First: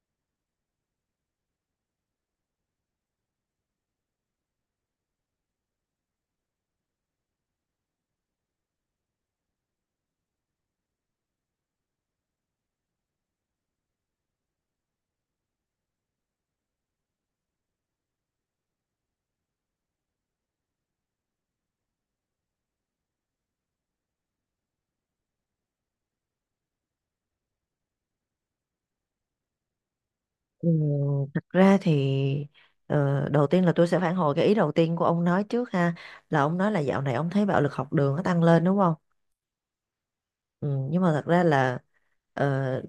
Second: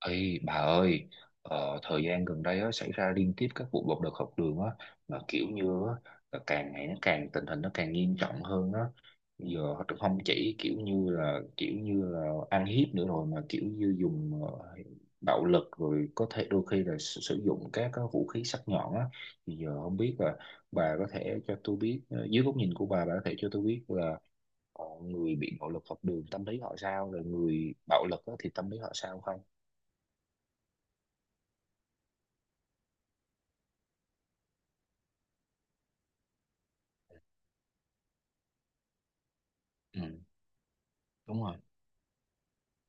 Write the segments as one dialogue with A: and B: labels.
A: Ê, bà ơi, thời gian gần đây á, xảy ra liên tiếp các vụ bạo lực học đường á, mà kiểu như á, là càng ngày nó càng tình hình nó càng nghiêm trọng hơn á. Bây giờ họ không chỉ kiểu như là ăn hiếp nữa rồi mà kiểu như dùng bạo lực rồi có thể đôi khi là sử dụng các cái vũ khí sắc nhọn á. Thì giờ không biết là bà có thể cho tôi biết dưới góc nhìn của bà có thể cho tôi biết là người bị bạo lực học đường tâm lý họ sao, rồi người bạo lực á, thì tâm lý họ sao không?
B: Ừ, thật ra thì đầu tiên là tôi sẽ phản hồi cái ý đầu tiên của ông nói trước ha, là ông nói là dạo này ông thấy bạo lực học đường nó tăng lên đúng không?
A: Ừ.
B: Ừ, nhưng mà thật ra
A: Đúng rồi.
B: là ờ,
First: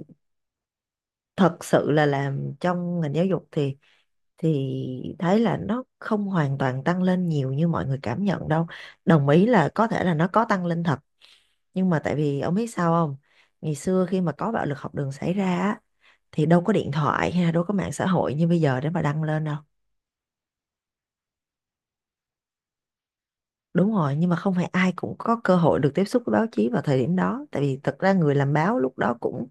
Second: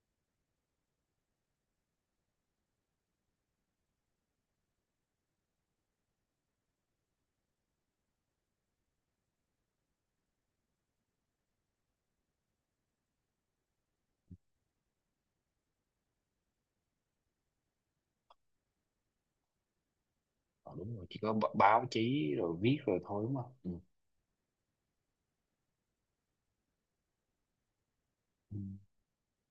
B: thật sự là làm trong ngành giáo dục thì thấy là nó không hoàn toàn tăng lên nhiều như mọi người cảm nhận đâu. Đồng ý là có thể là nó có tăng lên thật, nhưng mà tại vì ông biết sao không? Ngày xưa khi mà có bạo lực học đường xảy ra á, thì đâu có điện thoại hay là đâu có mạng xã hội như bây giờ để mà đăng lên đâu.
A: Ờ, đúng rồi, chỉ có báo chí rồi viết rồi thôi, đúng không? Ừ.
B: Đúng rồi, nhưng mà không phải ai cũng có cơ hội được tiếp xúc với báo chí vào thời điểm đó, tại vì thật ra người làm
A: Ừ.
B: báo lúc đó cũng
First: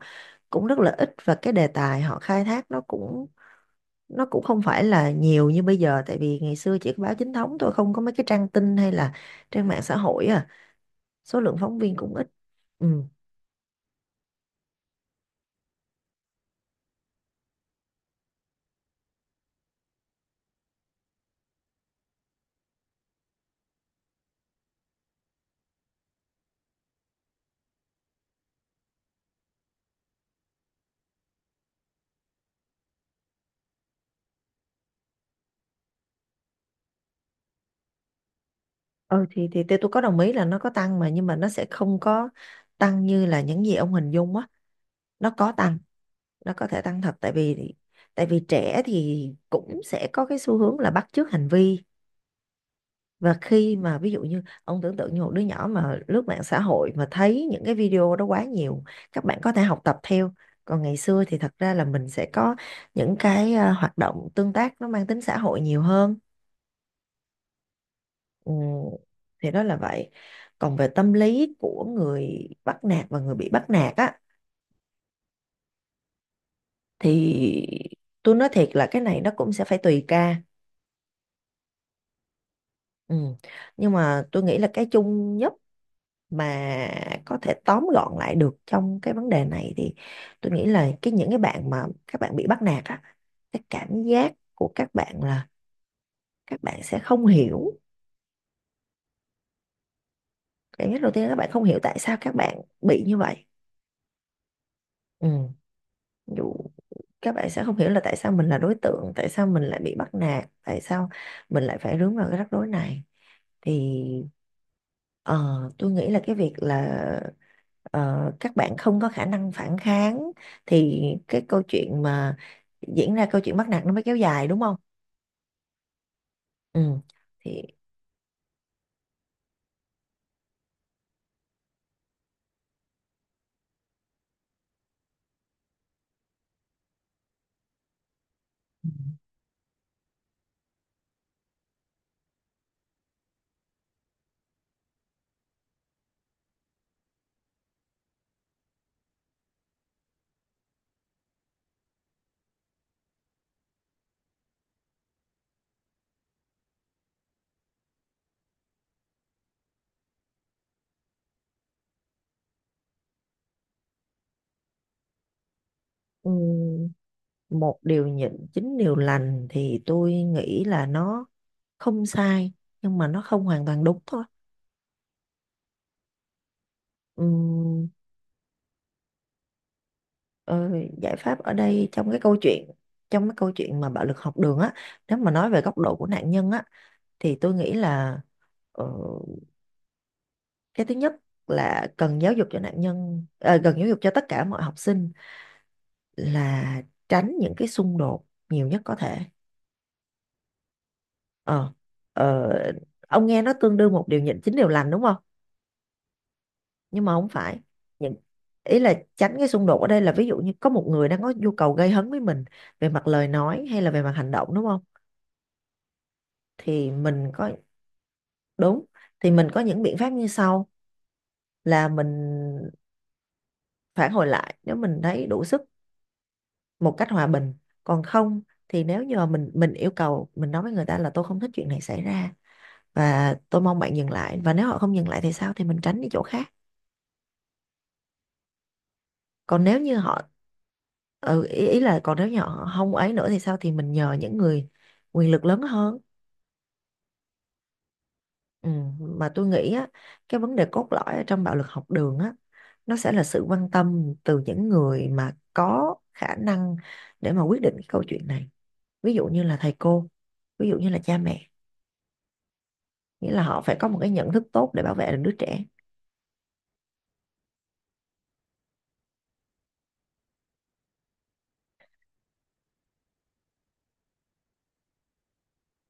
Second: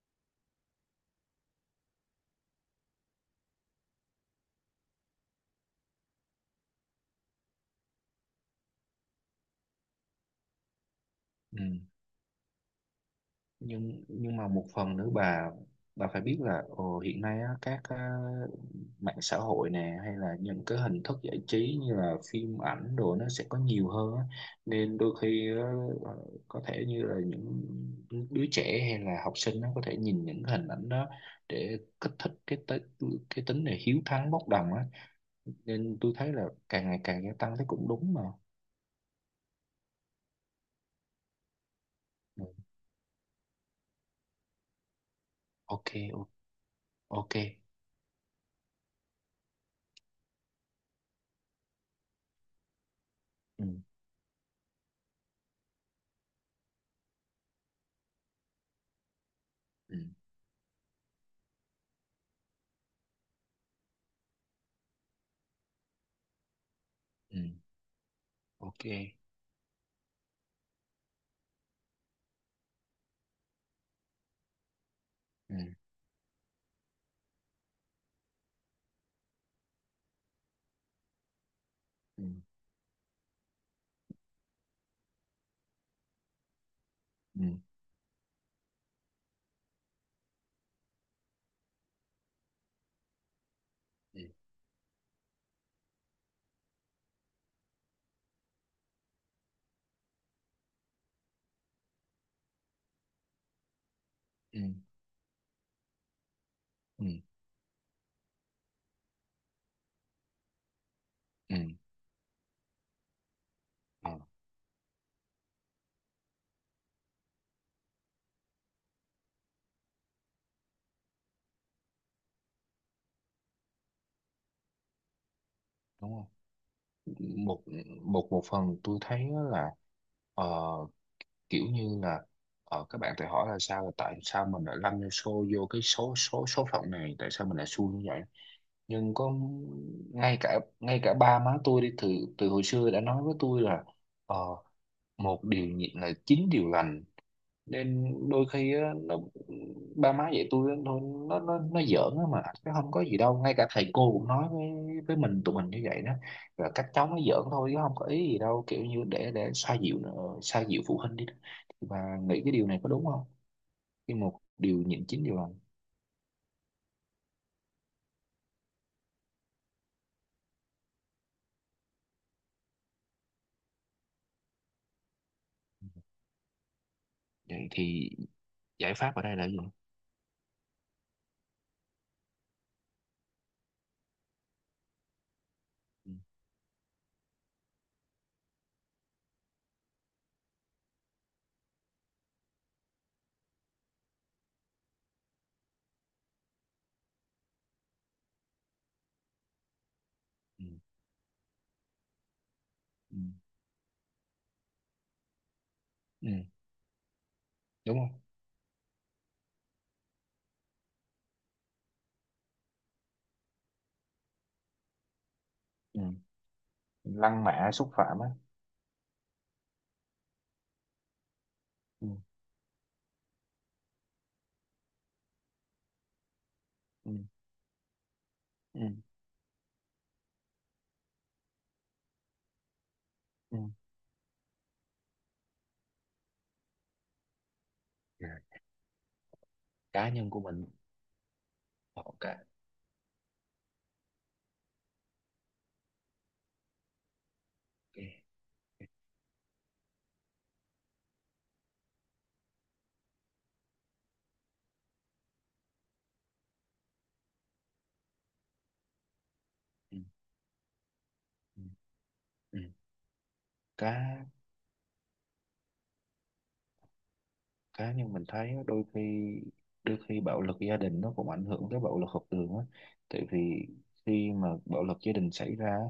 B: cũng rất là ít, và cái đề tài họ khai thác nó cũng không phải là nhiều như bây giờ, tại vì ngày xưa chỉ có báo chính thống thôi, không có mấy cái trang tin hay là trang mạng xã hội, số lượng
A: Ừ.
B: phóng viên cũng ít. Ừ.
A: Nhưng mà một phần nữa bà phải biết là ồ, hiện nay á, các mạng xã hội nè hay là những cái hình thức giải trí như là phim ảnh đồ nó sẽ có nhiều hơn á. Nên đôi khi ờ, có thể như là những đứa trẻ hay là học sinh nó có thể nhìn những cái hình ảnh đó để kích thích cái tính này hiếu thắng bốc đồng á, nên tôi thấy là càng ngày càng gia tăng thấy cũng đúng mà.
B: Ừ, thì tôi có đồng ý là nó có tăng, mà nhưng mà nó sẽ không có
A: Ừ.
B: tăng như là những gì ông hình dung á, nó có tăng,
A: Ok. o-
B: nó có thể tăng thật, tại
A: ok.
B: vì tại vì trẻ thì cũng sẽ có cái xu hướng là bắt chước hành vi, và
A: Ừ.
B: khi mà ví dụ như ông tưởng tượng như một đứa nhỏ mà lướt mạng xã hội mà thấy những cái video đó quá nhiều, các bạn có thể học tập
A: Ừ.
B: theo. Còn ngày xưa thì thật ra là mình sẽ có những cái, hoạt động tương tác nó mang tính xã hội nhiều hơn.
A: Ừ.
B: ừ,
A: Ok.
B: thì đó là vậy. Còn về tâm lý của người bắt nạt và người bị bắt nạt á,
A: Ừ.
B: thì tôi nói thiệt là cái này nó cũng sẽ phải tùy ca.
A: Ừ.
B: Ừ. Nhưng mà tôi nghĩ là cái chung nhất mà có
A: Ừ.
B: thể tóm gọn lại được trong cái vấn đề này thì tôi nghĩ là cái những cái bạn mà các bạn bị bắt nạt á, cái cảm
A: Ừ.
B: giác của các bạn là các bạn sẽ không hiểu, cảm giác đầu tiên là các bạn không hiểu tại sao các bạn bị như vậy.
A: Ừ.
B: Ừ. Ví dụ
A: Ừ.
B: các bạn sẽ không hiểu là tại sao mình là đối tượng, tại sao mình lại bị bắt nạt, tại sao
A: Ừ.
B: mình lại phải rướng vào cái rắc rối này, thì
A: Ờ,
B: Ờ, tôi nghĩ là cái việc là các bạn không có khả năng phản kháng, thì cái câu chuyện mà diễn ra câu chuyện bắt nạt nó mới kéo dài đúng không?
A: đúng không?
B: Ừ. Thì
A: Một một một phần tôi thấy á là ờ, kiểu như là các bạn tự hỏi là sao, là tại sao mình lại lăn vô vô cái số số số phận này, tại sao mình lại xui như vậy. Nhưng có, ngay cả ba má tôi đi từ từ hồi xưa đã nói với tôi là ờ, một điều nhịn là chín điều lành. Nên đôi khi á, nó, ba má dạy tôi á, thôi nó giỡn á mà, cái không có gì đâu, ngay cả thầy cô cũng nói với mình, tụi mình như vậy đó, và các cháu nó giỡn thôi chứ không có ý gì đâu, kiểu như để xoa dịu nữa, xoa dịu phụ huynh đi đó. Và nghĩ cái điều này có đúng không, khi một điều nhịn chín điều lành?
B: ừm, một điều nhịn chín điều lành thì tôi nghĩ là nó không sai nhưng mà nó không hoàn toàn đúng thôi.
A: Vậy
B: Ừm,
A: thì giải pháp ở đây là gì?
B: ờ, giải pháp ở đây, trong cái câu chuyện mà bạo lực học đường á, nếu mà nói về góc độ của
A: Ừ.
B: nạn nhân á, thì tôi nghĩ là ờ, cái thứ nhất là cần giáo dục cho nạn nhân, cần giáo dục cho tất cả mọi học sinh là tránh những cái xung đột nhiều nhất có thể.
A: Ừ.
B: ờ, ờ,
A: Ừ.
B: ông nghe nó tương đương một điều nhịn chín điều lành đúng không?
A: Ừ.
B: Nhưng mà không phải.
A: Đúng
B: Những,
A: không?
B: ý là tránh cái xung đột ở đây là ví dụ như có một người đang có nhu cầu gây hấn với mình về mặt lời nói hay là về mặt hành động đúng không,
A: Ừ.
B: thì mình
A: Lăng
B: có,
A: mạ xúc phạm á.
B: đúng, thì mình có những biện pháp như sau là mình
A: Ừ.
B: phản hồi lại nếu mình thấy đủ sức, một cách
A: Ừ.
B: hòa bình. Còn không
A: Ừ.
B: thì nếu như mà mình yêu cầu, mình nói với người ta là tôi không thích chuyện này xảy ra và
A: Ừ.
B: tôi mong bạn dừng lại, và nếu họ không dừng lại thì sao, thì mình tránh đi chỗ khác. Còn nếu như
A: Cá
B: họ,
A: nhân của mình.
B: ý là
A: Họ
B: còn nếu như
A: cả.
B: họ không ấy nữa thì sao, thì mình nhờ những người quyền lực lớn hơn.
A: Ừ.
B: ừ, mà tôi nghĩ á, cái vấn đề cốt lõi ở trong bạo lực học đường á, nó sẽ là sự quan tâm từ những người mà có khả năng để mà quyết định cái câu chuyện này, ví dụ như là thầy cô, ví dụ như là cha mẹ,
A: Ừ. Ừ.
B: nghĩa là họ phải có một cái
A: cá
B: nhận thức tốt để bảo vệ được đứa trẻ.
A: cá nhưng mình thấy á, đôi khi, đôi khi bạo lực gia đình nó cũng ảnh hưởng tới bạo lực học đường á, tại vì khi mà bạo lực gia đình xảy ra á,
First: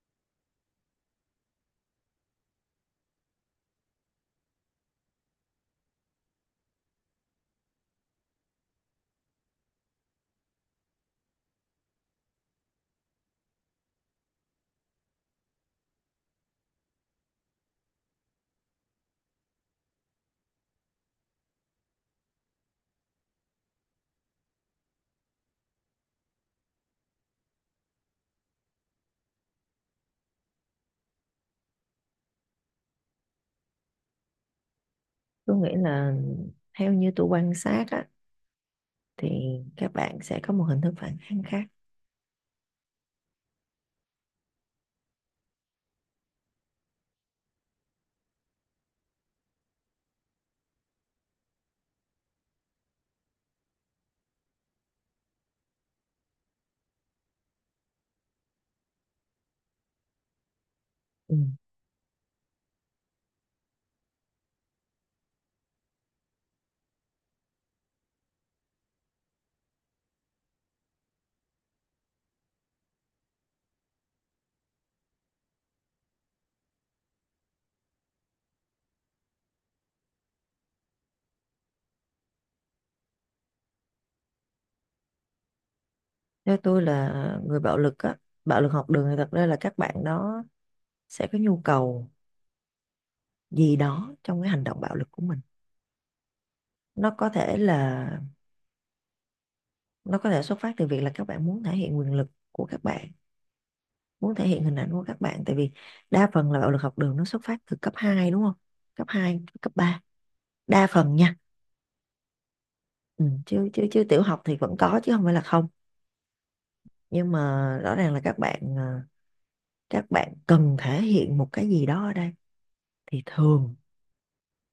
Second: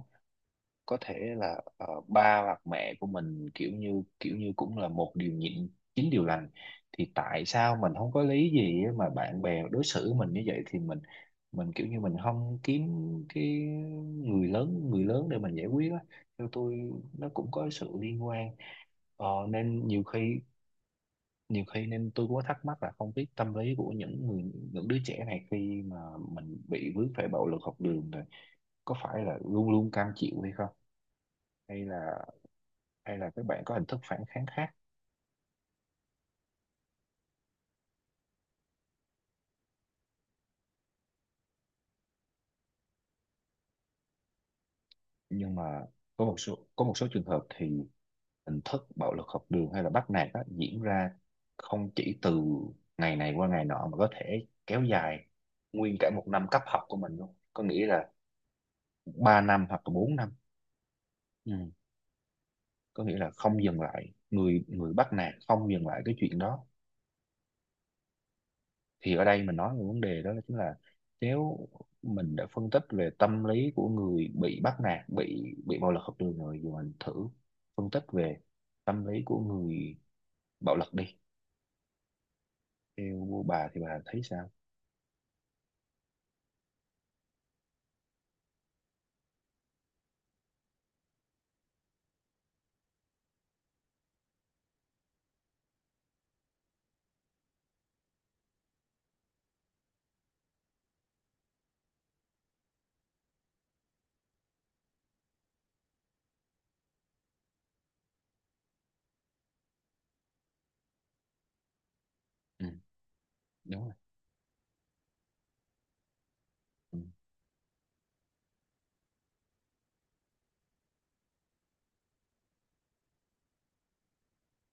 A: có thể là ba hoặc mẹ của mình kiểu như cũng là một điều nhịn chín điều lành, thì tại sao mình không có lý gì á mà bạn bè đối xử mình như vậy, thì mình kiểu như mình không kiếm cái người lớn để mình giải quyết á. Theo tôi nó cũng có sự liên quan. Ờ, nên nhiều khi, nhiều khi nên tôi cũng có thắc mắc là không biết tâm lý của những người, những đứa trẻ này khi mà mình bị vướng phải bạo lực học đường rồi có phải là luôn luôn cam chịu hay không, hay là, hay là các bạn có hình thức phản kháng khác.
B: Tôi nghĩ là, theo như tôi quan sát á, thì các bạn sẽ có một hình thức phản kháng khác.
A: Nhưng mà có một số, có một số trường hợp thì hình thức bạo lực học đường hay là bắt nạt á, diễn ra không chỉ từ ngày này qua ngày nọ mà có thể kéo dài nguyên cả một năm cấp học của mình luôn, có nghĩa là 3 năm hoặc là 4 năm.
B: Ừ.
A: Ừ. Có nghĩa là không dừng lại, người người bắt nạt không dừng lại cái chuyện đó. Thì ở đây mình nói về vấn đề đó là chính là, nếu mình đã phân tích về tâm lý của người bị bắt nạt, bị bạo lực học đường rồi, giờ mình thử phân tích về tâm lý của người bạo lực đi. Theo bà thì bà thấy sao?
B: Theo tôi là, người bạo lực á, bạo lực học đường thì thật ra là các bạn đó sẽ có nhu cầu gì đó trong cái hành động bạo lực của mình. nó có thể là nó có thể xuất phát từ việc là các bạn muốn thể hiện quyền lực của các bạn, muốn thể hiện hình ảnh của các bạn, tại vì đa phần là bạo lực học đường nó xuất phát từ cấp 2 đúng không, cấp 2, cấp 3. Đa phần nha.
A: Ừ,
B: Ừ, chứ
A: đúng
B: chứ
A: rồi.
B: chứ tiểu học thì vẫn có chứ không phải là không,
A: Ừ.
B: nhưng mà rõ ràng là các bạn cần thể hiện một cái gì đó ở đây, thì thường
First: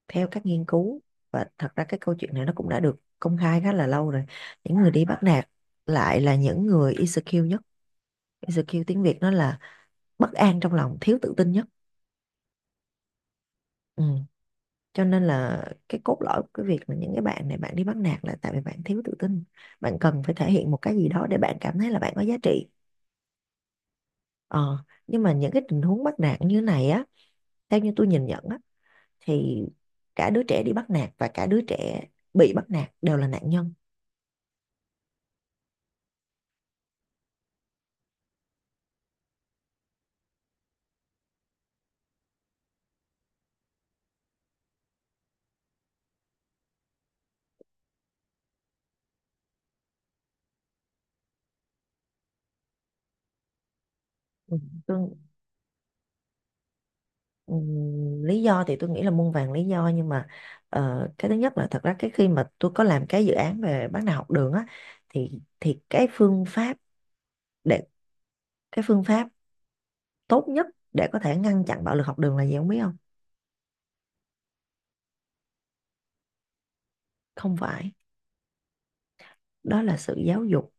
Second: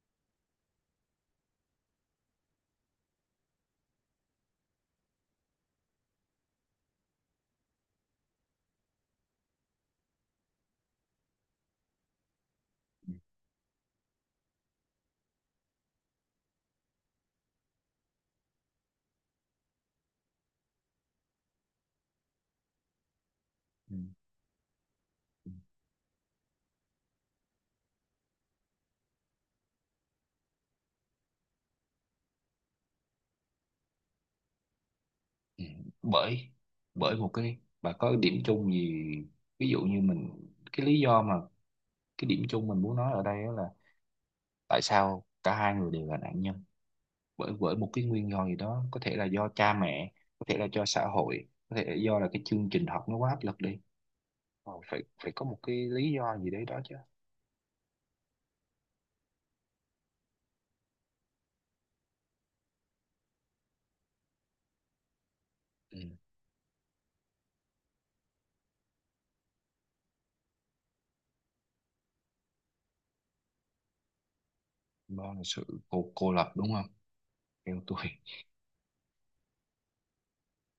B: theo các nghiên cứu, và thật ra cái câu chuyện này nó cũng đã được công khai khá là lâu rồi, những người đi bắt nạt lại là những người insecure nhất. Insecure tiếng Việt nó là bất an trong lòng, thiếu tự tin nhất.
A: Ừ.
B: Ừ. Cho nên là cái cốt lõi của cái việc mà những cái bạn này bạn đi bắt nạt là tại vì bạn thiếu tự tin, bạn cần phải thể hiện một cái gì đó để bạn cảm thấy là bạn có giá trị.
A: Ừ.
B: Ờ, nhưng mà
A: Ừ.
B: những cái tình huống bắt nạt như này á, theo như tôi nhìn nhận á, thì cả đứa trẻ đi bắt nạt và cả đứa trẻ bị bắt nạt đều là nạn nhân.
A: Ừ, bởi, bởi một cái bà có cái điểm chung gì, ví dụ như mình, cái lý do mà, cái điểm chung mình muốn nói ở đây á là tại sao cả hai người đều là nạn nhân, bởi bởi một cái nguyên do gì đó, có thể là do cha mẹ, có thể là do xã hội, có thể là do là cái chương trình học nó quá áp lực đi.
B: Ừ,
A: Ờ, phải
B: Tôi,
A: phải có một cái lý do gì đấy đó chứ.
B: lý do thì tôi nghĩ là muôn vàn lý do, nhưng mà cái thứ nhất là thật ra cái khi mà tôi có làm cái dự án về bắt nạt học đường á, thì
A: Ừ.
B: để cái phương pháp tốt nhất để có thể ngăn chặn bạo lực học đường là gì không biết không?
A: Do là sự cô lập, đúng không?
B: Không
A: Theo
B: phải,
A: tôi.
B: đó là sự giáo dục.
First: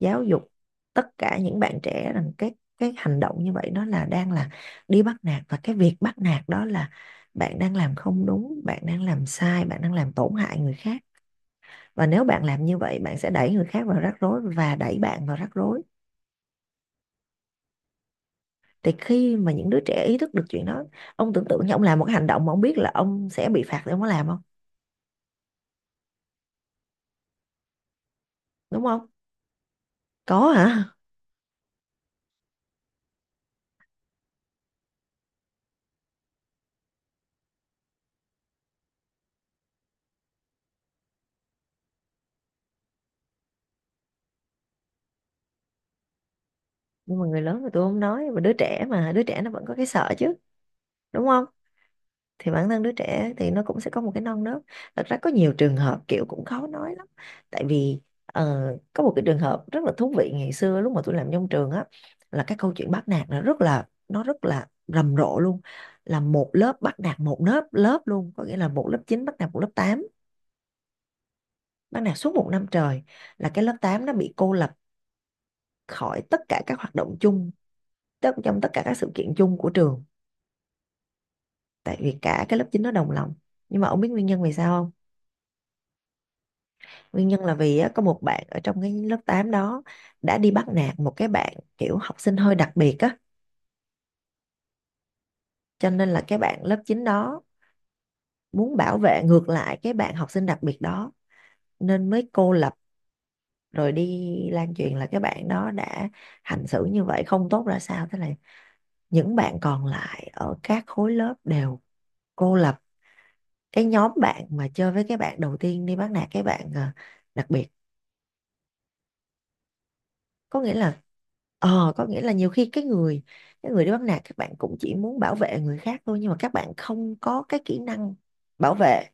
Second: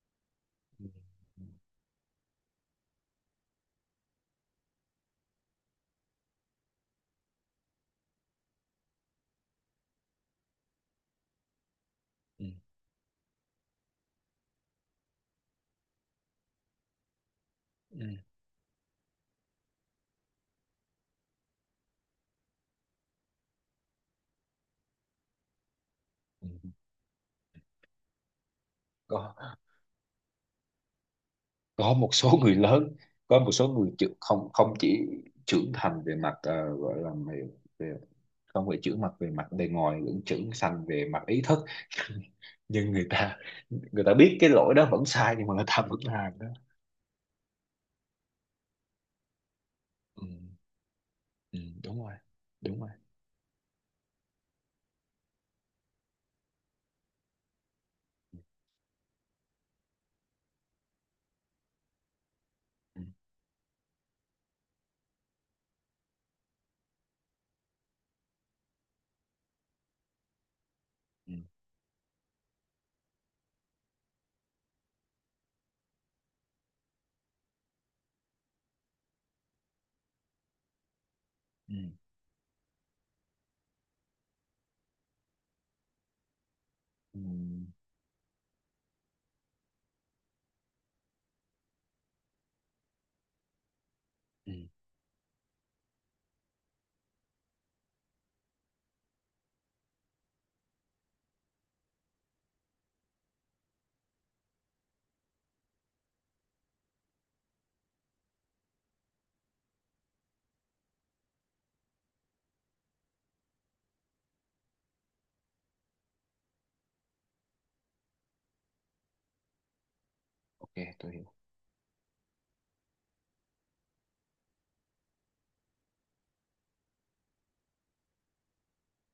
B: Giáo dục
A: Ừ.
B: tất cả những bạn trẻ rằng cái hành động như vậy nó là đang là đi bắt nạt, và cái việc bắt nạt đó là bạn đang làm không đúng, bạn đang làm sai, bạn đang làm tổn hại người khác, và nếu bạn
A: Ừ.
B: làm như vậy bạn sẽ đẩy người khác vào rắc rối và đẩy bạn vào rắc rối.
A: Ừ.
B: Thì khi mà những đứa trẻ ý thức được chuyện đó, ông tưởng tượng như ông làm một cái hành động mà ông biết là ông sẽ bị phạt thì ông có làm không,
A: Ừ.
B: đúng không?
A: Có.
B: Có hả?
A: Có một số người lớn, có một số không, không chỉ trưởng thành về mặt gọi là về, về, không phải trưởng mặt về mặt bề ngoài lẫn trưởng thành về mặt ý thức, nhưng người ta, người ta biết cái lỗi đó vẫn sai nhưng mà người ta vẫn làm đó.
B: Nhưng mà người lớn thì tôi không nói, mà đứa trẻ nó vẫn có cái sợ
A: Ừ.
B: chứ, đúng không?
A: Ừ, đúng rồi.
B: Thì bản
A: Đúng
B: thân
A: rồi.
B: đứa trẻ thì nó cũng sẽ có một cái non nớt. Thật ra có nhiều trường hợp kiểu cũng khó nói lắm, tại vì ờ, có một cái trường hợp rất là thú vị, ngày xưa lúc mà tôi làm trong trường á, là cái câu chuyện
A: Ừ.
B: bắt nạt nó rất là rầm rộ luôn, là một lớp bắt nạt một lớp lớp luôn, có nghĩa là một lớp 9 bắt nạt một lớp 8,
A: Ừ.
B: bắt nạt suốt một năm trời, là cái lớp 8 nó bị cô lập khỏi tất cả các hoạt động chung, tức trong tất cả các sự kiện chung của trường,
A: Ừ. Ừ.
B: tại vì cả cái lớp 9 nó đồng lòng. Nhưng mà ông biết nguyên nhân vì sao không?
A: Ừ.
B: Nguyên nhân là vì á, có một bạn ở trong cái lớp 8 đó đã đi bắt nạt một cái bạn kiểu học sinh hơi đặc biệt á,
A: Ừ.
B: cho nên là cái bạn lớp 9 đó muốn bảo vệ ngược lại cái bạn học sinh đặc biệt đó, nên mới cô lập, rồi đi lan truyền là cái bạn đó đã hành xử như vậy không tốt ra sao, thế là những bạn còn lại ở các khối lớp đều cô lập cái nhóm bạn mà chơi với cái bạn đầu tiên đi bắt nạt cái bạn đặc biệt. Có
A: Ok.
B: nghĩa là
A: Tôi hiểu.
B: có nghĩa là nhiều khi cái người đi bắt nạt, các bạn cũng chỉ muốn bảo vệ người khác thôi, nhưng mà các bạn không có cái kỹ năng bảo vệ,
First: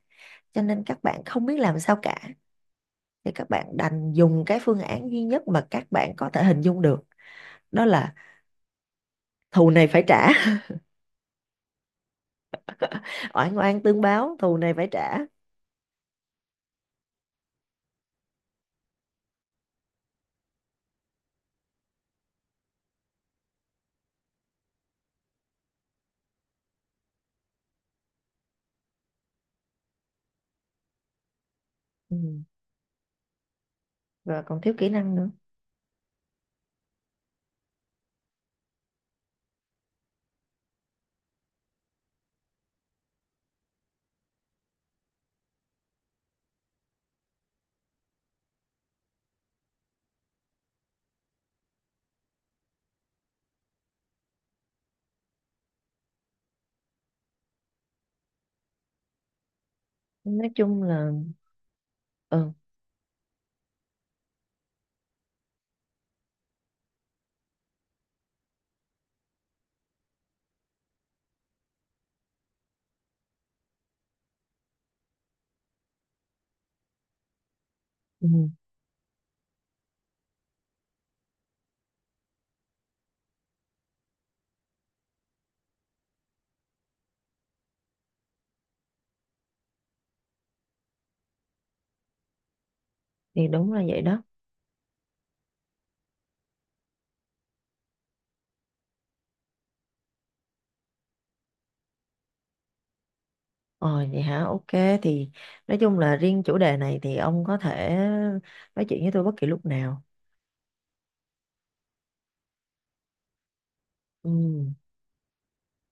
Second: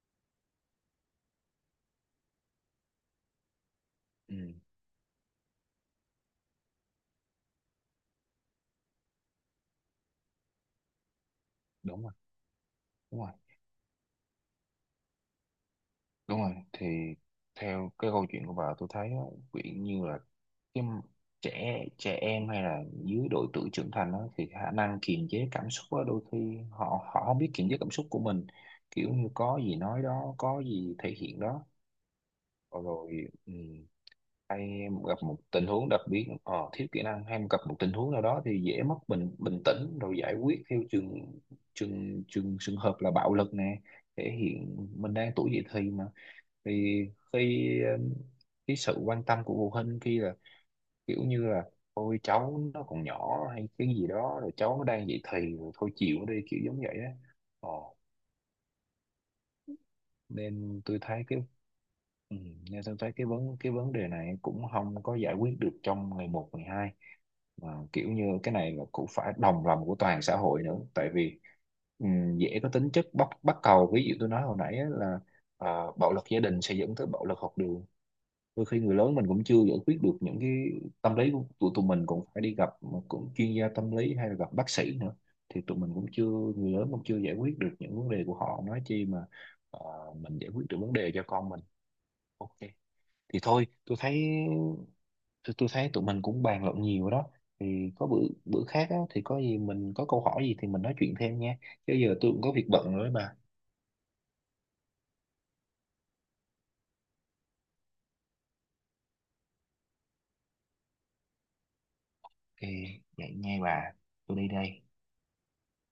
B: cho nên các bạn không biết làm sao cả, thì các bạn đành
A: Ừ,
B: dùng cái phương án duy nhất mà các bạn có thể hình dung được, đó là thù này phải trả.
A: đúng rồi. Đúng rồi.
B: Oan oan tương báo, thù này phải trả.
A: Đúng rồi. Thì theo cái câu chuyện của bà tôi thấy á, kiểu như là cái m- trẻ, trẻ em hay là dưới độ tuổi trưởng thành đó, thì khả năng kiềm chế cảm xúc á, đôi khi họ họ không biết kiềm chế cảm xúc của mình, kiểu như có gì nói đó, có gì thể hiện đó.
B: Ừ.
A: Ờ, rồi ừ,
B: Và còn thiếu
A: hay
B: kỹ năng
A: gặp
B: nữa.
A: một tình huống đặc biệt thiếu kỹ năng hay gặp một tình huống nào đó thì dễ mất bình bình tĩnh rồi giải quyết theo trường trường trường trường hợp là bạo lực nè, thể hiện mình đang tuổi dậy thì mà. Thì khi cái sự quan tâm của phụ huynh khi là kiểu như là ôi cháu nó còn nhỏ hay cái gì đó, rồi cháu nó đang dậy thì rồi thôi chịu đi kiểu giống vậy á. Ờ.
B: Nói
A: Nên
B: chung
A: tôi
B: là,
A: thấy cái, ừ,
B: ừ,
A: nên tôi thấy cái cái vấn đề này cũng không có giải quyết được trong ngày một ngày hai, mà kiểu như cái này là cũng phải đồng lòng của toàn xã hội nữa, tại vì dễ có tính chất bắt bắt cầu, ví dụ tôi nói hồi nãy á là bạo lực gia đình sẽ dẫn tới bạo lực học đường.
B: ừ.
A: Đôi khi người lớn mình cũng chưa giải quyết được những cái tâm lý của tụi tụi mình, cũng phải đi gặp cũng chuyên gia tâm lý hay là gặp bác sĩ nữa, thì tụi mình cũng chưa, người lớn cũng chưa giải quyết được những vấn đề của họ, nói chi mà ờ, mình giải quyết được vấn đề cho con mình. Ok, thì
B: Thì
A: thôi
B: đúng là
A: tôi
B: vậy đó.
A: thấy, tôi thấy tụi mình cũng bàn luận nhiều đó, thì có bữa, bữa khác á, thì có gì mình có câu hỏi gì thì mình nói chuyện thêm nha, chứ giờ tôi cũng có việc bận rồi đó bà.
B: Ờ vậy hả? Ok, thì nói chung là riêng chủ đề này thì ông có thể nói chuyện với tôi bất kỳ lúc nào.
A: Thì vậy nha bà.
B: Ừ.
A: Tôi đi đây.